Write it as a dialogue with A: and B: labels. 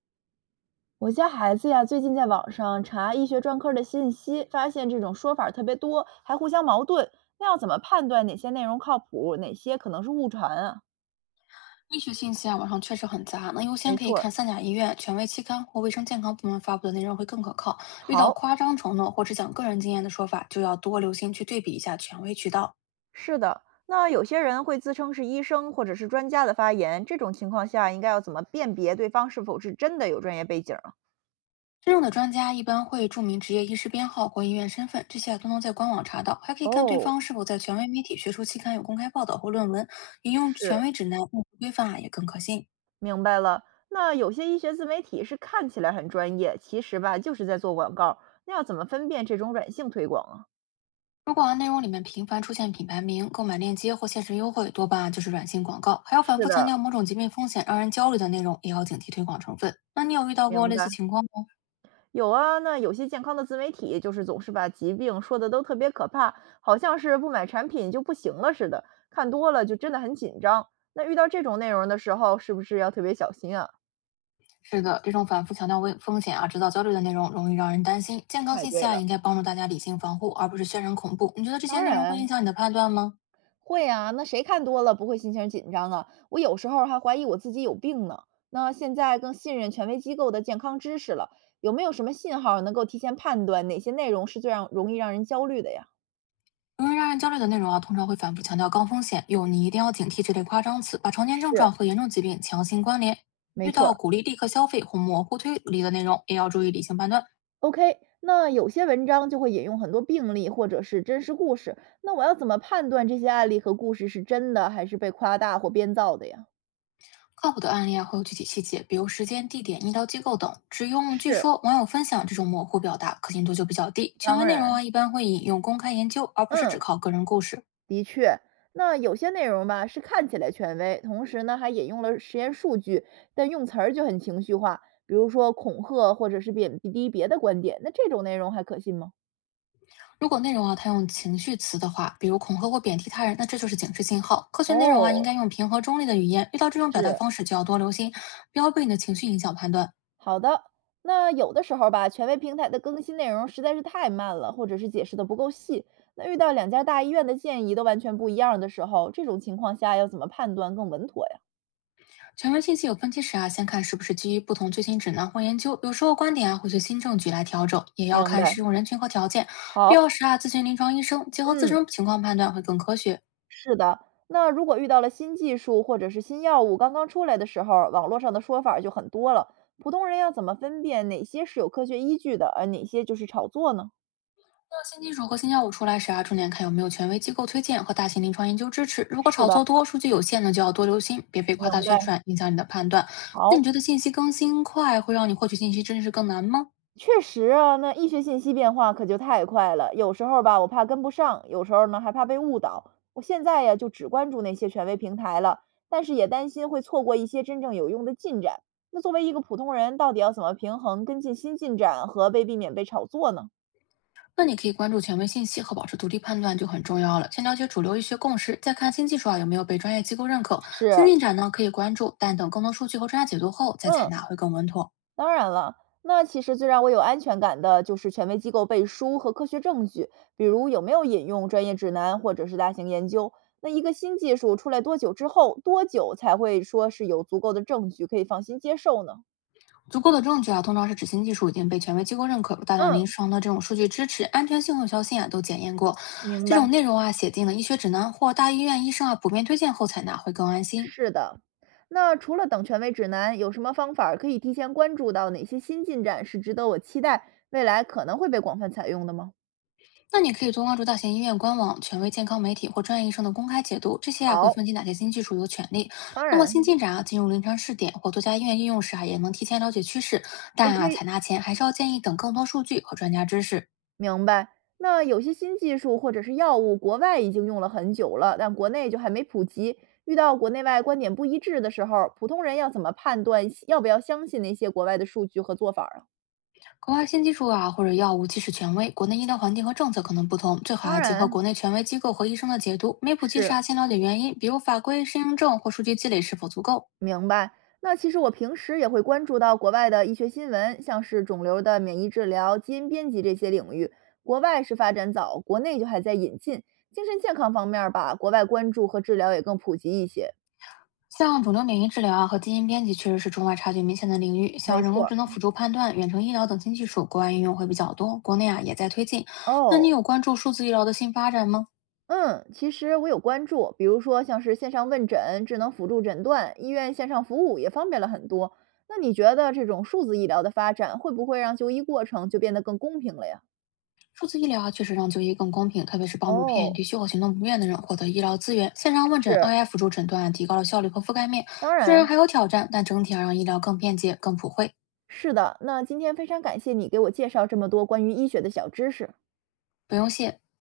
A: 我家孩子呀，最近在网上查医学专科的信息，发现这种说法儿特别多，还互相矛盾。那要怎么判断哪些内容靠谱，哪些可能是误传啊？
B: 医学信息啊，网上确实很杂，那优
A: 没
B: 先可以
A: 错儿，
B: 看三甲医院、权威期刊或卫生健康部门发布的内容会更可靠。遇到
A: 好，
B: 夸张承诺或者讲个人经验的说法，就要多留心去对比一下权威渠道。
A: 是的。那有些人会自称是医生或者是专家的发言，这种情况下应该要怎么辨别对方是否是真的有专业背景啊？
B: 真正的专家一般会注明职业医师编号或医院身份，这些啊都能在官网查到，还可以看对
A: 哦，
B: 方是否在权威媒体、学术期刊有公开报道或论文，引用权
A: 是，
B: 威指南、用户规范啊也更可信。
A: 明白了。那有些医学自媒体是看起来很专业，其实吧就是在做广告。那要怎么分辨这种软性推广啊？
B: 如果内容里面频繁出现品牌名、购买链接或限时优惠，多半啊就是软性广告，还要反
A: 是
B: 复强
A: 的，
B: 调某种疾病风险、让人焦虑的内容，也要警惕推广成分。那你有遇到过
A: 明
B: 类
A: 白。
B: 似情况吗？
A: 有啊，那有些健康的自媒体就是总是把疾病说的都特别可怕，好像是不买产品就不行了似的，看多了就真的很紧张。那遇到这种内容的时候，是不是要特别小心啊？
B: 是的，这种反复强调危风险啊、制造焦虑的内容，容易让人担心。健康
A: 太
B: 信息
A: 对
B: 啊，应
A: 了，
B: 该帮助大家理性防护，而不是渲染恐怖。你觉得这些
A: 当
B: 内容会影
A: 然
B: 响你的判断吗？
A: 会啊。那谁看多了不会心情紧张啊？我有时候还怀疑我自己有病呢。那现在更信任权威机构的健康知识了，有没有什么信号能够提前判断哪些内容是最让容易让人焦虑的呀？
B: 容易让人焦虑的内容啊，通常会反复强调高风险，有你一定要警惕这类夸张词，把常见症
A: 是，
B: 状和严重疾病强行关联。
A: 没
B: 遇
A: 错
B: 到
A: 儿。
B: 鼓励立刻消费或模糊推理的内容，也要注意理性判断。
A: OK，那有些文章就会引用很多病例或者是真实故事，那我要怎么判断这些案例和故事是真的还是被夸大或编造的呀？
B: 靠谱的案例啊会有具体细节，比如时间、地点、医疗机构等，只用“据
A: 是，
B: 说”“网友分享”这种模糊表达，可信度就比较低。权
A: 当
B: 威内容
A: 然，
B: 啊，一般会引用公开研究，而不是
A: 嗯，
B: 只靠个人故事。
A: 的确，那有些内容吧是看起来权威，同时呢还引用了实验数据，但用词儿就很情绪化，比如说恐吓或者是贬低别的观点，那这种内容还可信吗？
B: 如果内容啊，它用情绪词的话，比如恐吓或贬低他人，那这就是警示信号。科学内容啊，应
A: 哦，
B: 该用平和中立的语言。遇到这种表达
A: 是，
B: 方式，就要多留心，不要被你的情绪影响判断。
A: 好的，那有的时候吧，权威平台的更新内容实在是太慢了，或者是解释的不够细。那遇到两家大医院的建议都完全不一样的时候，这种情况下要怎么判断更稳妥呀？
B: 权威信息有分歧时啊，先看是不是基于不同最新指南或研究，有时候观点啊会随新证据来调整，也要
A: 明
B: 看
A: 白。
B: 适用人群和条件，必
A: 好，
B: 要时啊咨询临床医生，结合自
A: 嗯，
B: 身情况判断会更科学。
A: 是的。那如果遇到了新技术或者是新药物刚刚出来的时候，网络上的说法儿就很多了，普通人要怎么分辨哪些是有科学依据的，而哪些就是炒作呢？
B: 那新技术和新药物出来时啊，重点看有没有权威机构推荐和大型临床研究支持。如果
A: 是
B: 炒
A: 的，
B: 作多、数据有限呢，就要多留心，别被
A: 明
B: 夸大宣
A: 白。
B: 传影响你的判断。那你
A: 好。
B: 觉得信息更新快会让你获取信息真实更难吗？
A: 确实啊，那医学信息变化可就太快了，有时候吧，我怕跟不上，有时候呢还怕被误导。我现在呀，就只关注那些权威平台了，但是也担心会错过一些真正有用的进展。那作为一个普通人，到底要怎么平衡跟进新进展和被避免被炒作呢？
B: 那你可以关注权威信息和保持独立判断就很重要了。先了解主流医学共识，再看新技术啊有没有被专业机构认可。新
A: 是，
B: 进展呢可以关注，但等更多数据和专家解读后再采纳
A: 嗯。
B: 会更稳妥。
A: 当然了，那其实最让我有安全感的就是权威机构背书和科学证据，比如有没有引用专业指南或者是大型研究。那一个新技术出来多久之后，多久才会说是有足够的证据可以放心接受呢？
B: 足够的证据啊，通常是指新技术已经被权威机构认可，有大量
A: 嗯，
B: 临床的这种数据支持，安全性和有效性啊都检验过。
A: 明
B: 这种
A: 白。
B: 内容啊写进了医学指南或大医院医生啊普遍推荐后采纳会更安心。
A: 是的，那除了等权威指南，有什么方法儿可以提前关注到哪些新进展是值得我期待，未来可能会被广泛采用的吗？
B: 那你可以多关注大型医院官网、权威健康媒体或专业医生的公开解读，这些啊会
A: 好，
B: 分析哪些新技术有潜力。
A: 当
B: 那么新
A: 然
B: 进展啊进入临床试点或多家医院应用时啊，也能提前了解趋势。但啊，
A: ，OK，
B: 采纳前还是要建议等更多数据和专家知识。
A: 明白。那有些新技术或者是药物，国外已经用了很久了，但国内就还没普及。遇到国内外观点不一致的时候，普通人要怎么判断要不要相信那些国外的数据和做法儿啊？
B: 国外新技术啊或者药物即使权威，国内医疗环境和政策可能不同，最好
A: 当
B: 啊结合
A: 然，
B: 国内权威机构和医生的解读。没谱基
A: 是，
B: 是啊，先了解原因，比如法规、适应症或数据积累是否足够。
A: 明白。那其实我平时也会关注到国外的医学新闻，像是肿瘤的免疫治疗、基因编辑这些领域，国外是发展早，国内就还在引进。精神健康方面儿吧，国外关注和治疗也更普及一些。
B: 像肿瘤免疫治疗啊和基因编辑确实是中外差距明显的领域，
A: 没
B: 像人
A: 错
B: 工
A: 儿，
B: 智能辅助判断、远程医疗等新技术，国外应用会比较多，国内啊也在推进。那你
A: 哦，
B: 有关注数字医疗的新发展吗？
A: 嗯，其实我有关注，比如说像是线上问诊、智能辅助诊断、医院线上服务也方便了很多。那你觉得这种数字医疗的发展会不会让就医过程就变得更公平了呀？
B: 数字医疗啊确实让就医更公平，特别是帮助偏远
A: 哦，
B: 地区或行动不便的人获得医疗资源。线上问诊、
A: 是，
B: AI 辅助诊断啊提高了效率和覆盖面，
A: 当
B: 虽然
A: 然
B: 还有挑战，但整体啊让医疗更便捷、更普惠。
A: 是的。那今天非常感谢你给我介绍这么多关于医学的小知识。
B: 不用谢。